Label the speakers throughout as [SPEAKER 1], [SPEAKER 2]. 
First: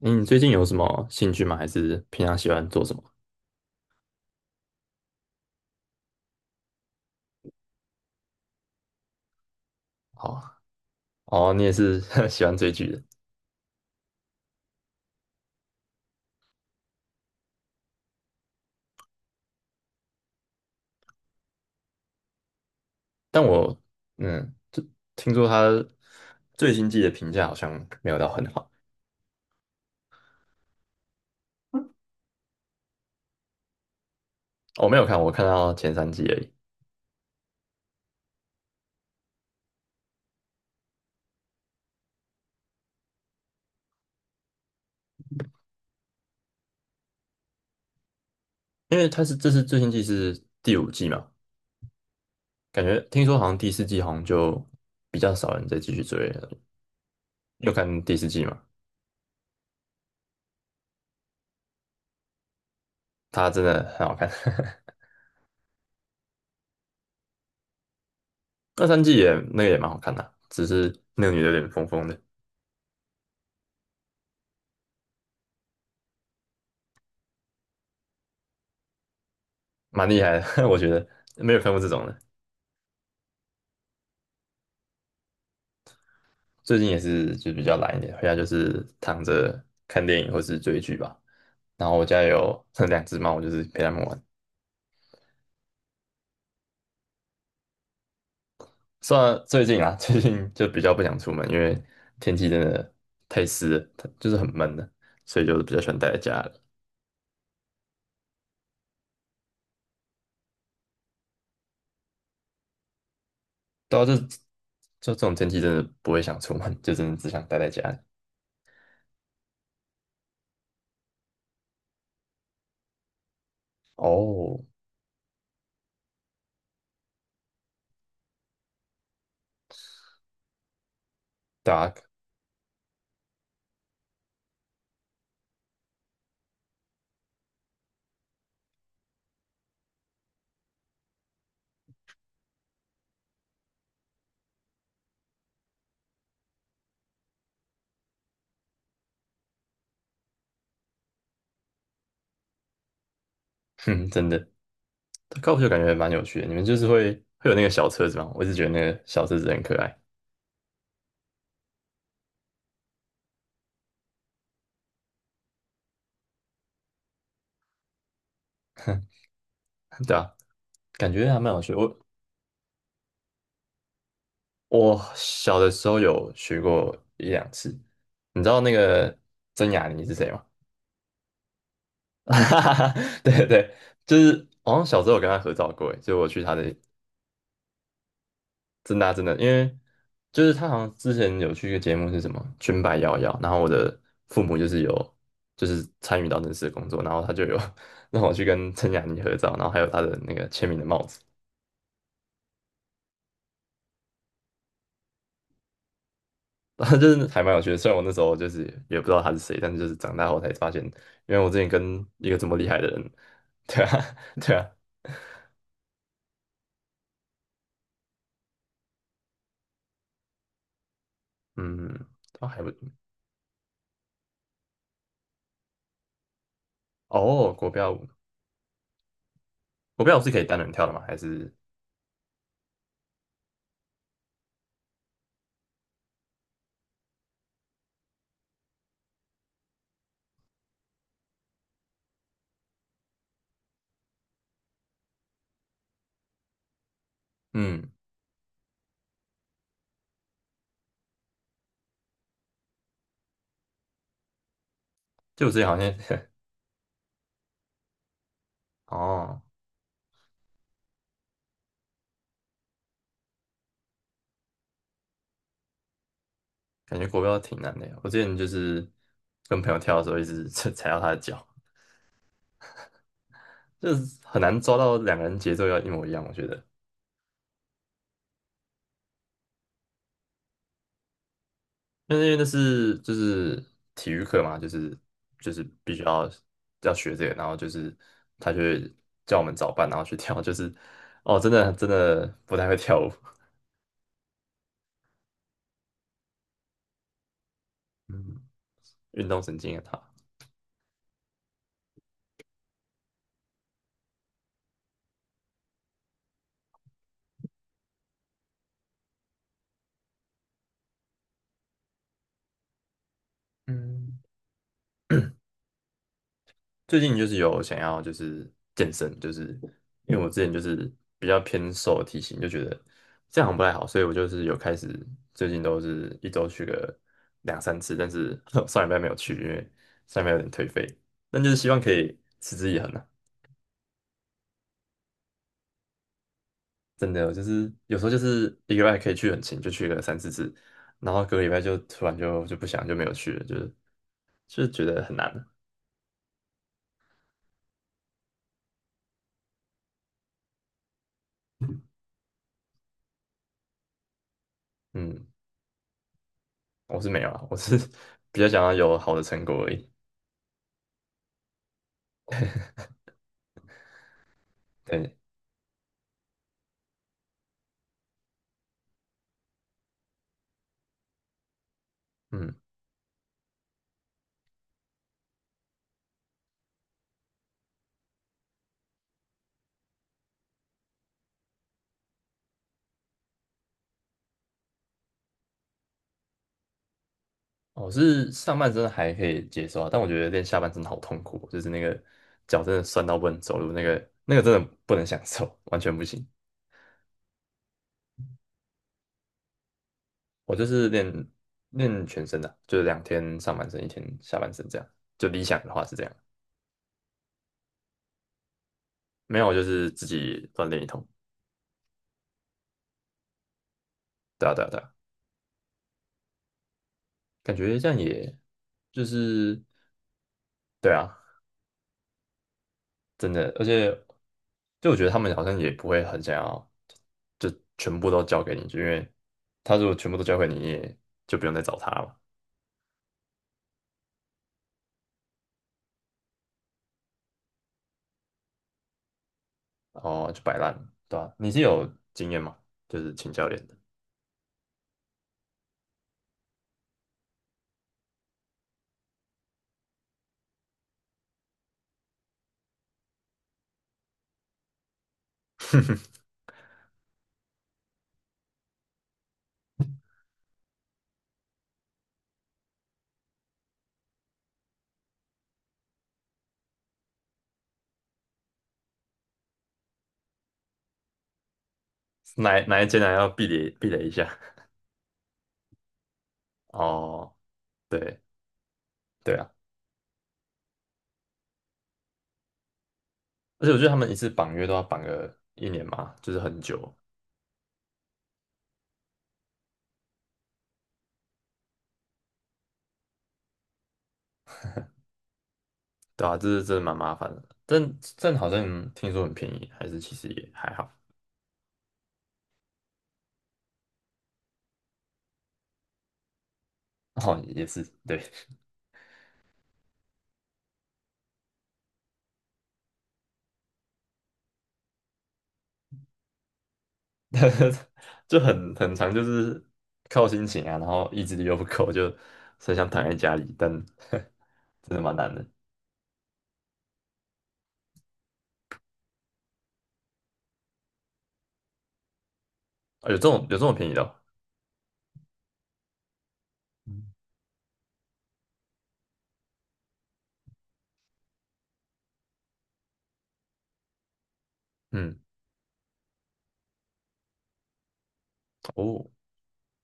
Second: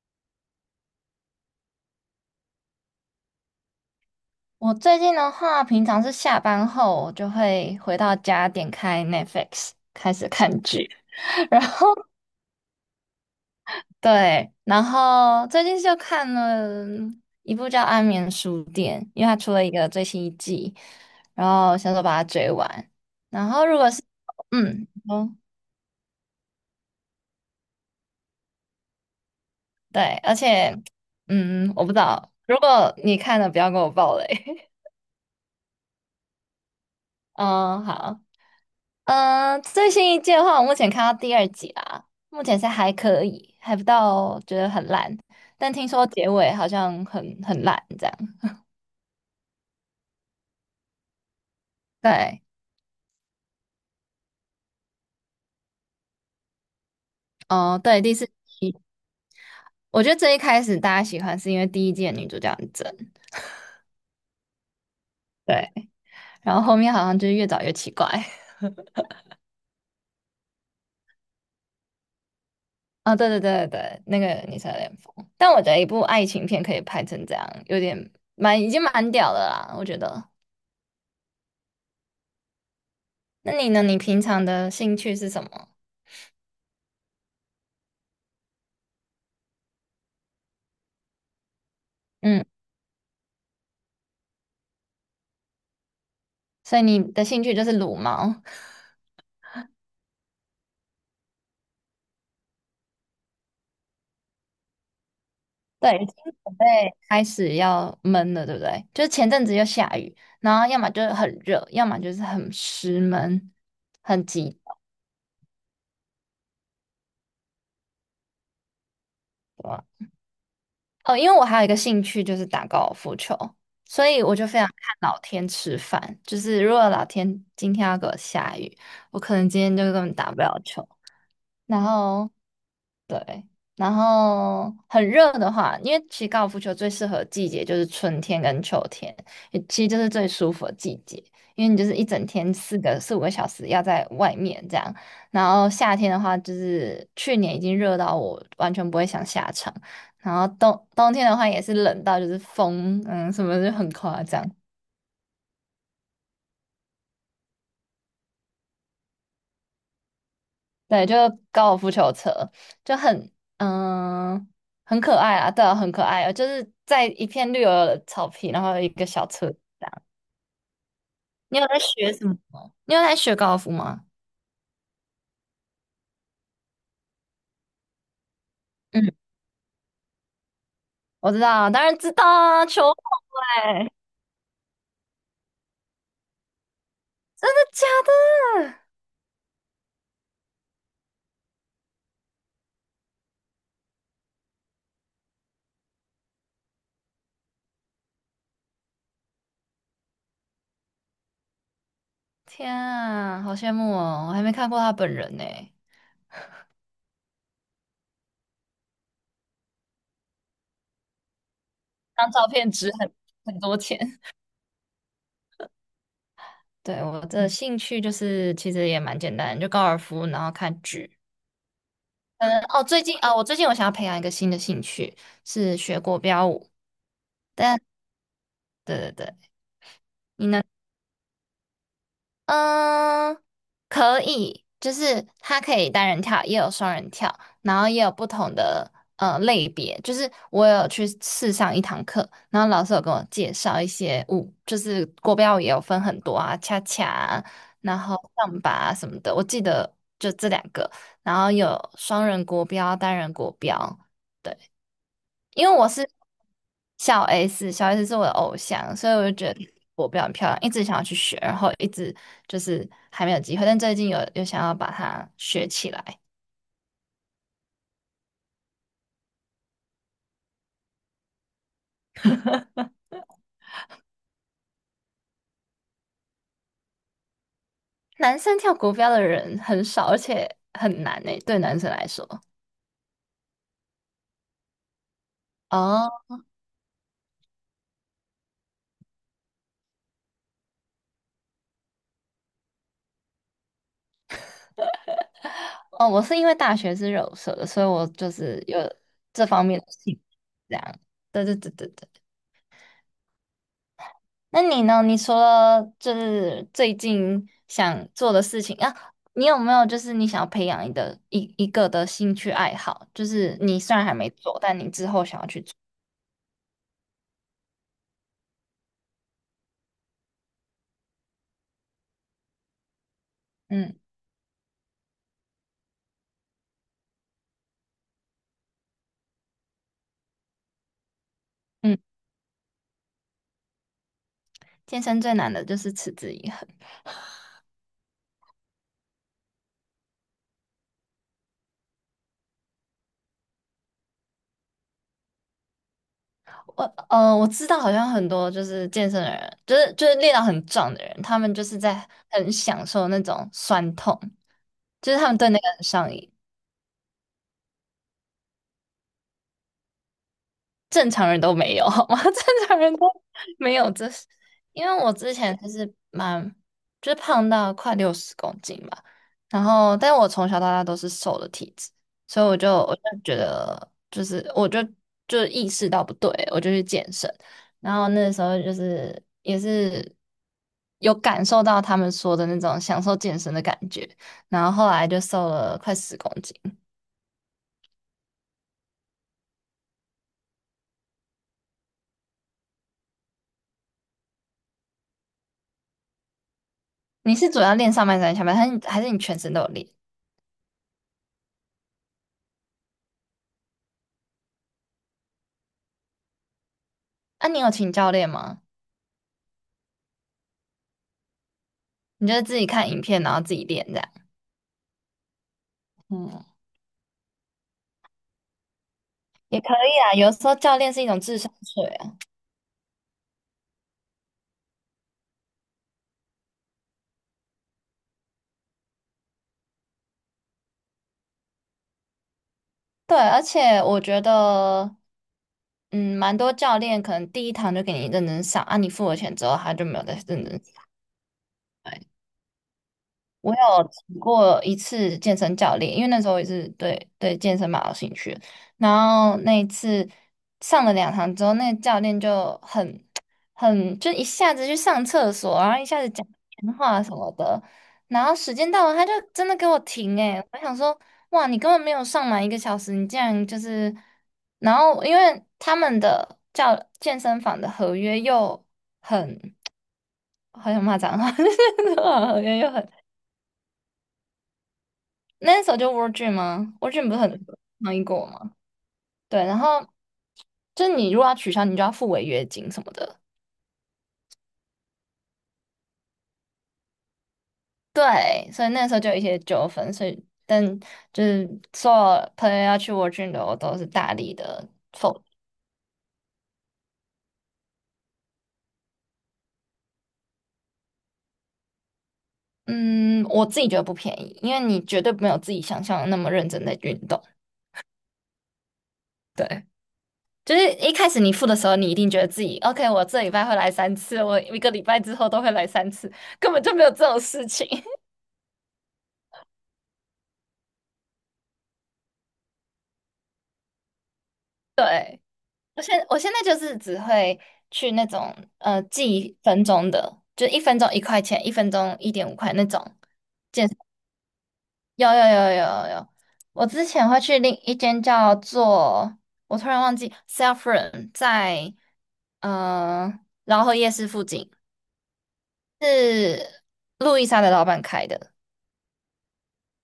[SPEAKER 1] 嗯你最近有什么兴趣吗？还是平常喜欢做什么？
[SPEAKER 2] 我最近的话，平常是下班后我就会回到家，点开 Netflix 开始
[SPEAKER 1] 哦
[SPEAKER 2] 看剧，
[SPEAKER 1] 哦，
[SPEAKER 2] 然
[SPEAKER 1] 你也
[SPEAKER 2] 后
[SPEAKER 1] 是 喜欢追剧的。
[SPEAKER 2] 对，然后最近就看了一部叫《安眠书店》，因为它出了一个最新一季，然后想说把它追完。
[SPEAKER 1] 但
[SPEAKER 2] 然后如
[SPEAKER 1] 我
[SPEAKER 2] 果是，
[SPEAKER 1] 就听
[SPEAKER 2] 哦，
[SPEAKER 1] 说他最新季的评价好像没有到很好。
[SPEAKER 2] 对，而且我不知道，如果你看了不要跟我爆雷。
[SPEAKER 1] 我没有看，我看到前三季而已。
[SPEAKER 2] 嗯，好。最新一季的话，我目前看到第二集啦，目前是还可以，还不到觉得很烂，但听说结尾好像很烂这样。
[SPEAKER 1] 因为这是最新季是第五季嘛，
[SPEAKER 2] 对，
[SPEAKER 1] 感觉听说好像第四季好像就比较少人再继续追了。有
[SPEAKER 2] 哦，对，
[SPEAKER 1] 看
[SPEAKER 2] 第
[SPEAKER 1] 第
[SPEAKER 2] 四
[SPEAKER 1] 四季嘛？
[SPEAKER 2] 季。我觉得最一开始大家喜欢是因为第一季的女主角很正，
[SPEAKER 1] 它真的很好看，
[SPEAKER 2] 对，然后后面好像就是越找越奇怪。
[SPEAKER 1] 二三季也那个也蛮好看的啊，只是那个女的有点疯疯的。
[SPEAKER 2] 啊、对对对对对，那个女生有点疯，但我觉得一部爱情片可以拍成这样，有点蛮已经蛮屌的啦，我觉
[SPEAKER 1] 蛮厉
[SPEAKER 2] 得。
[SPEAKER 1] 害的，我觉得没有看过这种的。
[SPEAKER 2] 那你呢？你平常的兴趣是什么？
[SPEAKER 1] 最近也是就比较懒一点，回家就是躺着看电影或是追剧吧。然后我家
[SPEAKER 2] 嗯。
[SPEAKER 1] 有 两只猫，我就是陪它们玩。
[SPEAKER 2] 所以你的兴趣就是撸猫。
[SPEAKER 1] 虽然最近啊，最近就比较不想出门，因为天气真的太湿了，它就是很闷的，所以就比较喜
[SPEAKER 2] 对，
[SPEAKER 1] 欢
[SPEAKER 2] 已
[SPEAKER 1] 待
[SPEAKER 2] 经
[SPEAKER 1] 在家
[SPEAKER 2] 准
[SPEAKER 1] 里。
[SPEAKER 2] 备开始要闷了，对不对？就是前阵子又下雨，然后要么就是很热，要么就是很湿闷，
[SPEAKER 1] 对啊，就
[SPEAKER 2] 很
[SPEAKER 1] 就
[SPEAKER 2] 急
[SPEAKER 1] 这种天气真的不会想出门，就真的只想待在家里。
[SPEAKER 2] 躁。哦，因为我还有一个兴趣就是打高尔夫球，所以我就非
[SPEAKER 1] 哦，
[SPEAKER 2] 常看老天吃饭。就是如果老天今天要给我下雨，我可能今天就根本打不了球。
[SPEAKER 1] 对
[SPEAKER 2] 然
[SPEAKER 1] 啊。
[SPEAKER 2] 后对，然后很热的话，因为其实高尔夫球最适合的季节就是春天跟秋天，也其实就是最舒服的季节，因为你就是一整天四五个小时要在外面这样。然后夏天的话，就是去年已经热到我完全不会想下场，然后冬天的话也是冷到就是风，什么就很
[SPEAKER 1] 哼，
[SPEAKER 2] 夸
[SPEAKER 1] 真
[SPEAKER 2] 张。
[SPEAKER 1] 的，高尔夫球感觉蛮有趣的。你们就是会有那个小车子吗？我一直觉得那个小车子很可爱。
[SPEAKER 2] 对，就高尔夫球车，就很嗯很可爱啊，对啊，很可爱啊，就是在一片绿油油的草皮，然后有一个小车。
[SPEAKER 1] 对啊，感觉还蛮
[SPEAKER 2] 你
[SPEAKER 1] 有
[SPEAKER 2] 有
[SPEAKER 1] 趣
[SPEAKER 2] 在
[SPEAKER 1] 的。我
[SPEAKER 2] 学什么吗？你有在学高尔夫吗？
[SPEAKER 1] 我小的时候有学过一两次，你知道那
[SPEAKER 2] 嗯，
[SPEAKER 1] 个曾雅妮是谁吗？
[SPEAKER 2] 我知道，当然知 道
[SPEAKER 1] 哈
[SPEAKER 2] 啊，
[SPEAKER 1] 哈
[SPEAKER 2] 球
[SPEAKER 1] 哈，对对，
[SPEAKER 2] 拍，
[SPEAKER 1] 就是好像小时候有跟她合照过欸，诶就我去她的
[SPEAKER 2] 真的假的？
[SPEAKER 1] 真的啊真的，因为就是她好像之前有去一个节目是什么《裙摆摇摇》，然后我的父母就是参与到那次的工作，然后他就有 让我去跟曾雅妮合照，然后还有她的那个签名的帽子。
[SPEAKER 2] 天啊，好羡慕哦，我还没看过他本人呢。
[SPEAKER 1] 就是还蛮有趣的。虽然我那时候就是也不知道他是谁，但是就是长大后才发现，因为我之前跟一
[SPEAKER 2] 当
[SPEAKER 1] 个这
[SPEAKER 2] 照
[SPEAKER 1] 么厉
[SPEAKER 2] 片
[SPEAKER 1] 害的
[SPEAKER 2] 值很
[SPEAKER 1] 人，
[SPEAKER 2] 很 多
[SPEAKER 1] 对
[SPEAKER 2] 钱。
[SPEAKER 1] 啊，对啊，
[SPEAKER 2] 对，我的兴趣就是其实也蛮简单，就高尔夫，然后看剧。
[SPEAKER 1] 嗯，他还不
[SPEAKER 2] 最近啊，我最近我想要培养一个新的兴趣，是学国标舞。
[SPEAKER 1] 哦，国
[SPEAKER 2] 但
[SPEAKER 1] 标舞。
[SPEAKER 2] 对对对，
[SPEAKER 1] 国标舞是可以
[SPEAKER 2] 你
[SPEAKER 1] 单
[SPEAKER 2] 呢？
[SPEAKER 1] 人跳的吗？还是
[SPEAKER 2] 嗯，可以，就是它可以单人跳，也有双人跳，然后也有不同的类别。就是我有去试上一堂课，然后老师有跟我介绍一些舞，就是国标舞也有分很多啊，恰恰啊
[SPEAKER 1] 嗯，
[SPEAKER 2] 然后上把啊什么的。我记得就这2个，然后有双人国标、单人国标。对。
[SPEAKER 1] 就我之前
[SPEAKER 2] 因为
[SPEAKER 1] 好
[SPEAKER 2] 我
[SPEAKER 1] 像
[SPEAKER 2] 是小 S,小 S 是我的偶 像，所以我就
[SPEAKER 1] 哦，
[SPEAKER 2] 觉得我比较漂亮，一直想要去学，然后一直就是还没有机会，但最近有想要把它学起来。
[SPEAKER 1] 感觉国标挺难的呀。我之前就是跟朋友跳的时候，一直 踩到他的脚，就是很难抓到两个人节奏要一模一样，我觉得。
[SPEAKER 2] 男生跳国标的人很少，而且很难诶，对男生来
[SPEAKER 1] 那因
[SPEAKER 2] 说。
[SPEAKER 1] 为那是就是体育课嘛，就是必须
[SPEAKER 2] 哦
[SPEAKER 1] 要学这个，然后就是他就会叫我们早班，然后去跳，就是哦，真的真的不太会跳舞。
[SPEAKER 2] 哦，我是因为大学是柔社的，所以我就
[SPEAKER 1] 嗯，
[SPEAKER 2] 是有
[SPEAKER 1] 运动
[SPEAKER 2] 这
[SPEAKER 1] 神
[SPEAKER 2] 方
[SPEAKER 1] 经
[SPEAKER 2] 面
[SPEAKER 1] 很
[SPEAKER 2] 的
[SPEAKER 1] 他。
[SPEAKER 2] 兴趣，这样。对对对对对。那你呢？你除了就是最近想做的事情啊，你有没有就是你想要培养你的一个的兴趣爱好？就是你虽然还
[SPEAKER 1] 嗯。
[SPEAKER 2] 没做，但你之后想要去做。
[SPEAKER 1] 最近就是有想要就是健身，就是因为我之前就是比较偏瘦的体型，就觉得这样好像不太好，
[SPEAKER 2] 嗯
[SPEAKER 1] 所以我就是有开始最近都是一周去个两三次，但是 上礼拜没有去，因为上礼拜有点颓废，但就是希望可
[SPEAKER 2] 嗯，
[SPEAKER 1] 以持之以恒啊。
[SPEAKER 2] 健身最难的就是持之以恒。
[SPEAKER 1] 真的就是有时候就是一个礼拜可以去很勤，就去个三四次，然后隔个礼拜就突然就不想就没有去了，就是觉得很难啊。
[SPEAKER 2] 我我知道好像很多就是健身的人，就是练到很壮的人，他们就是在很享受那种酸痛，就是
[SPEAKER 1] 嗯，
[SPEAKER 2] 他们对那个很上瘾。
[SPEAKER 1] 我是没有啊，我是 比较想要有好的成果而已。
[SPEAKER 2] 正常人都没有，好吗？正常 人都没有这，因为我
[SPEAKER 1] 对。
[SPEAKER 2] 之前就是蛮，胖到快60公斤吧，然后，但我从小到大都是瘦的体质，所以
[SPEAKER 1] 嗯。
[SPEAKER 2] 我就觉得，就是我就意识到不对，我就去健身，然后那时候就是也是有感受到他们说的那种享受健身的感觉，然后后来就瘦了快十公斤。
[SPEAKER 1] 我是上半身还可以接受啊，但我觉得练下半身好痛苦哦就是那个脚真的酸到不能走路，那个真的不能享受，完全不行。
[SPEAKER 2] 你是主要练上半身还是下半身，还是你全身都有练？
[SPEAKER 1] 我就是练全身的啊，就是两天上半身，一天下半身这样。就理想的话是这样。
[SPEAKER 2] 啊，你有请教练吗？
[SPEAKER 1] 没有我就是自己锻炼一通。
[SPEAKER 2] 你就是自己看影片，然后自己练这样？
[SPEAKER 1] 对啊，对啊，对啊，
[SPEAKER 2] 嗯，
[SPEAKER 1] 感觉这样也就
[SPEAKER 2] 也
[SPEAKER 1] 是
[SPEAKER 2] 可以啊，有时候教练
[SPEAKER 1] 对
[SPEAKER 2] 是一
[SPEAKER 1] 啊。
[SPEAKER 2] 种智商税啊。
[SPEAKER 1] 真的，而且就我觉得他们好像也不会很想要，就全部都交给你，就因为他如果全部都交给你，你也就不用再找他了嘛。
[SPEAKER 2] 对，而且我觉得，蛮多教练可能第一堂就给你认真上，啊，你付了钱之后，他就没有再
[SPEAKER 1] 哦，就
[SPEAKER 2] 认
[SPEAKER 1] 摆
[SPEAKER 2] 真。
[SPEAKER 1] 烂。对吧、你是有经验吗？就是请教
[SPEAKER 2] 我
[SPEAKER 1] 练的。
[SPEAKER 2] 有请过一次健身教练，因为那时候也是对健身蛮有兴趣的，然后那一次上了2堂之后，那个教练就很 很就一下子去上厕所，然后一下子讲电话什么的。然后时间到了，他就真的给我停诶、我想说，哇，你根本没有上满1个小时，你竟然就是……然后因为他们的教健身房的合约又很，好像骂脏话，合约
[SPEAKER 1] 哪
[SPEAKER 2] 又
[SPEAKER 1] 哪一
[SPEAKER 2] 很。
[SPEAKER 1] 间还要避雷避雷一下？
[SPEAKER 2] 那时候就 World d r e a 吗？World d 不是
[SPEAKER 1] 哦，
[SPEAKER 2] 很抗议
[SPEAKER 1] 对。
[SPEAKER 2] 过吗？
[SPEAKER 1] 对
[SPEAKER 2] 对，
[SPEAKER 1] 啊，
[SPEAKER 2] 然后就你如果要取消，你就要付违约金什么的。
[SPEAKER 1] 而且我觉得他们一次绑约都要绑个一年嘛，就是很久。
[SPEAKER 2] 对，所以那时候就有一些纠纷，所以但就是所有朋友要去 World d 的，我都是大力的否。
[SPEAKER 1] 对啊，这是真的蛮麻烦的。但好像听说很便宜，还是其实也还好。
[SPEAKER 2] 嗯，我自己觉得不便宜，因为你绝对没有自己想象的那么认真的运动。
[SPEAKER 1] 哦，也是对。
[SPEAKER 2] 对，就是一开始你付的时候，你一定觉得自己 OK,我这礼拜会来三次，我一个礼拜之后都会来三次，根本就没有这种事情。
[SPEAKER 1] 就很长，就是靠心情啊，然后意志力又不够，就很想躺在家里，但 真的蛮
[SPEAKER 2] 对。
[SPEAKER 1] 难的。
[SPEAKER 2] 我现在就是只会去那种记一分钟的，就一分钟1块钱，一分钟1.5块那种
[SPEAKER 1] 啊，有这
[SPEAKER 2] 健
[SPEAKER 1] 种
[SPEAKER 2] 身。
[SPEAKER 1] 便宜的哦。
[SPEAKER 2] 有有有有有有，我之前会去另一间叫做我突然忘记 Self r o n m 在呃饶河夜市附近，
[SPEAKER 1] 嗯，
[SPEAKER 2] 是路易莎的老板开的。
[SPEAKER 1] 哦，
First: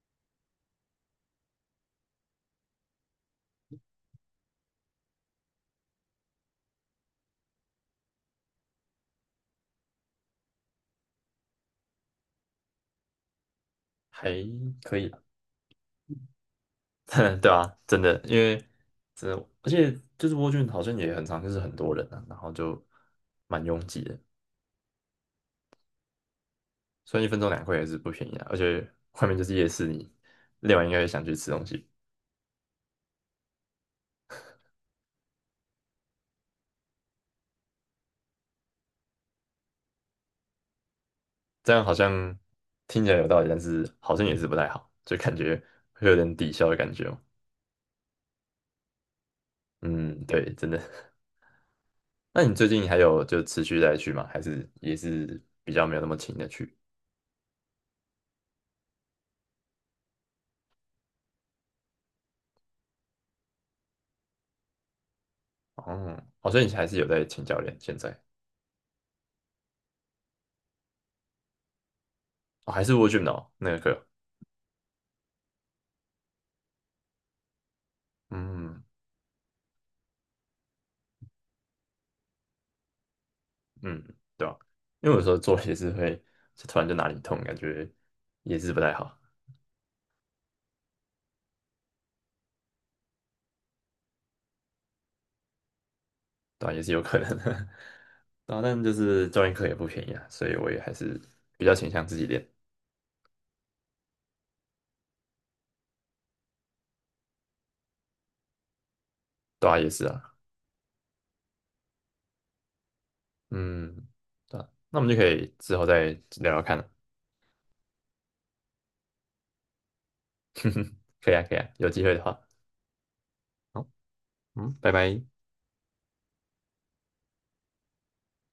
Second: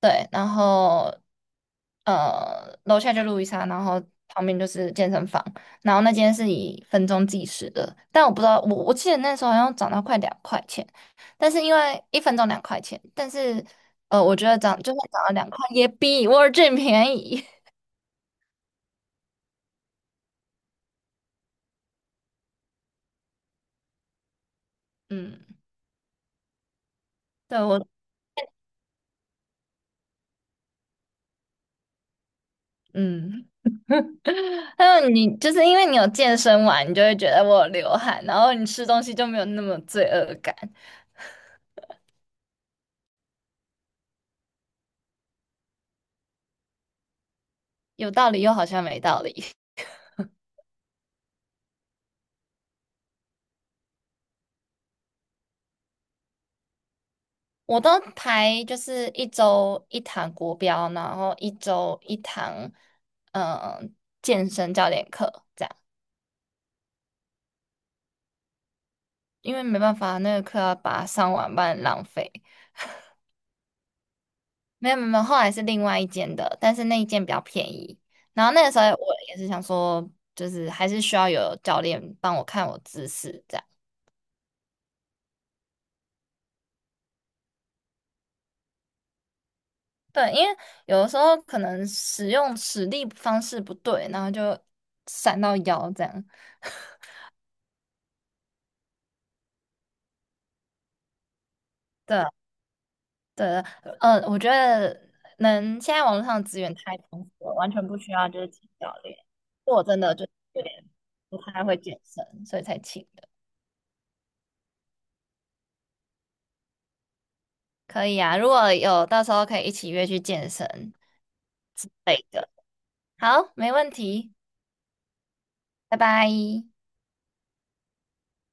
[SPEAKER 2] 对，然后楼下就路易莎，然后旁边就是健身房，然后那间是以分钟计时的，但我不知道，我记得那时候好像涨到快两块钱，但是因为一分钟两块钱，但是
[SPEAKER 1] 还
[SPEAKER 2] 我觉得涨就
[SPEAKER 1] 可以。
[SPEAKER 2] 算涨到两块，也比 World Gym 便 宜。
[SPEAKER 1] 对啊，真的，真的，而且就是蜗苣好像也很常，就是很多人啊，然后就蛮拥挤的，
[SPEAKER 2] 嗯，
[SPEAKER 1] 所以一分钟
[SPEAKER 2] 对
[SPEAKER 1] 2块也
[SPEAKER 2] 我，
[SPEAKER 1] 是不便宜啊，而且外面就是夜市，你练完应该也想去吃东西，
[SPEAKER 2] 嗯，还有你就是因为你有健身完，你就会觉得我有流汗，然后你吃东西就没有那么罪恶感，
[SPEAKER 1] 这样好像听起来有道理，但是好像也是不太好，就感觉会有点抵消的感觉哦。
[SPEAKER 2] 有道理又好像没道理。
[SPEAKER 1] 嗯，对，真的。那你最近还有就持续在去吗？还是也是比较没有那么勤的去？
[SPEAKER 2] 我都排就是一周一堂国标，然后一周一堂，嗯、健身教练课这样，
[SPEAKER 1] 哦，好像你还是有在请教练现在。
[SPEAKER 2] 因为没办法，那个课要把它上完，不然浪费。
[SPEAKER 1] 哦，还是蜗苣哦，那个课。
[SPEAKER 2] 没有没有，没有后来是另外一间的，但是那一间比较便宜。然后那个时
[SPEAKER 1] 嗯
[SPEAKER 2] 候我也是想说，就是还是需要有教练帮我看我姿势这样。
[SPEAKER 1] 嗯，对啊，因为有时候做也是会，就突然就哪里痛，感觉也是不太好。
[SPEAKER 2] 对，因为有的时候可能使力方式不对，然后就闪到腰这样。
[SPEAKER 1] 对啊，也是有可能的。对啊，但就是教练课也不便宜啊，所以我也还是比较倾向自己
[SPEAKER 2] 对。
[SPEAKER 1] 练。
[SPEAKER 2] 对，我觉得能，现在网络上的资源太丰富了，完全不需要就是请教练。
[SPEAKER 1] 对啊，
[SPEAKER 2] 我
[SPEAKER 1] 也
[SPEAKER 2] 真
[SPEAKER 1] 是
[SPEAKER 2] 的就
[SPEAKER 1] 啊。
[SPEAKER 2] 有点不太会健身，所以才请的。
[SPEAKER 1] 嗯，对啊，那我们就可以之后再聊聊看了。
[SPEAKER 2] 可以啊，如果有到时候可以一起约去健 身
[SPEAKER 1] 可以啊，可以啊，有
[SPEAKER 2] 之
[SPEAKER 1] 机会的
[SPEAKER 2] 类
[SPEAKER 1] 话，
[SPEAKER 2] 的。好，没
[SPEAKER 1] 好。
[SPEAKER 2] 问题，
[SPEAKER 1] 嗯，拜拜。
[SPEAKER 2] 拜拜。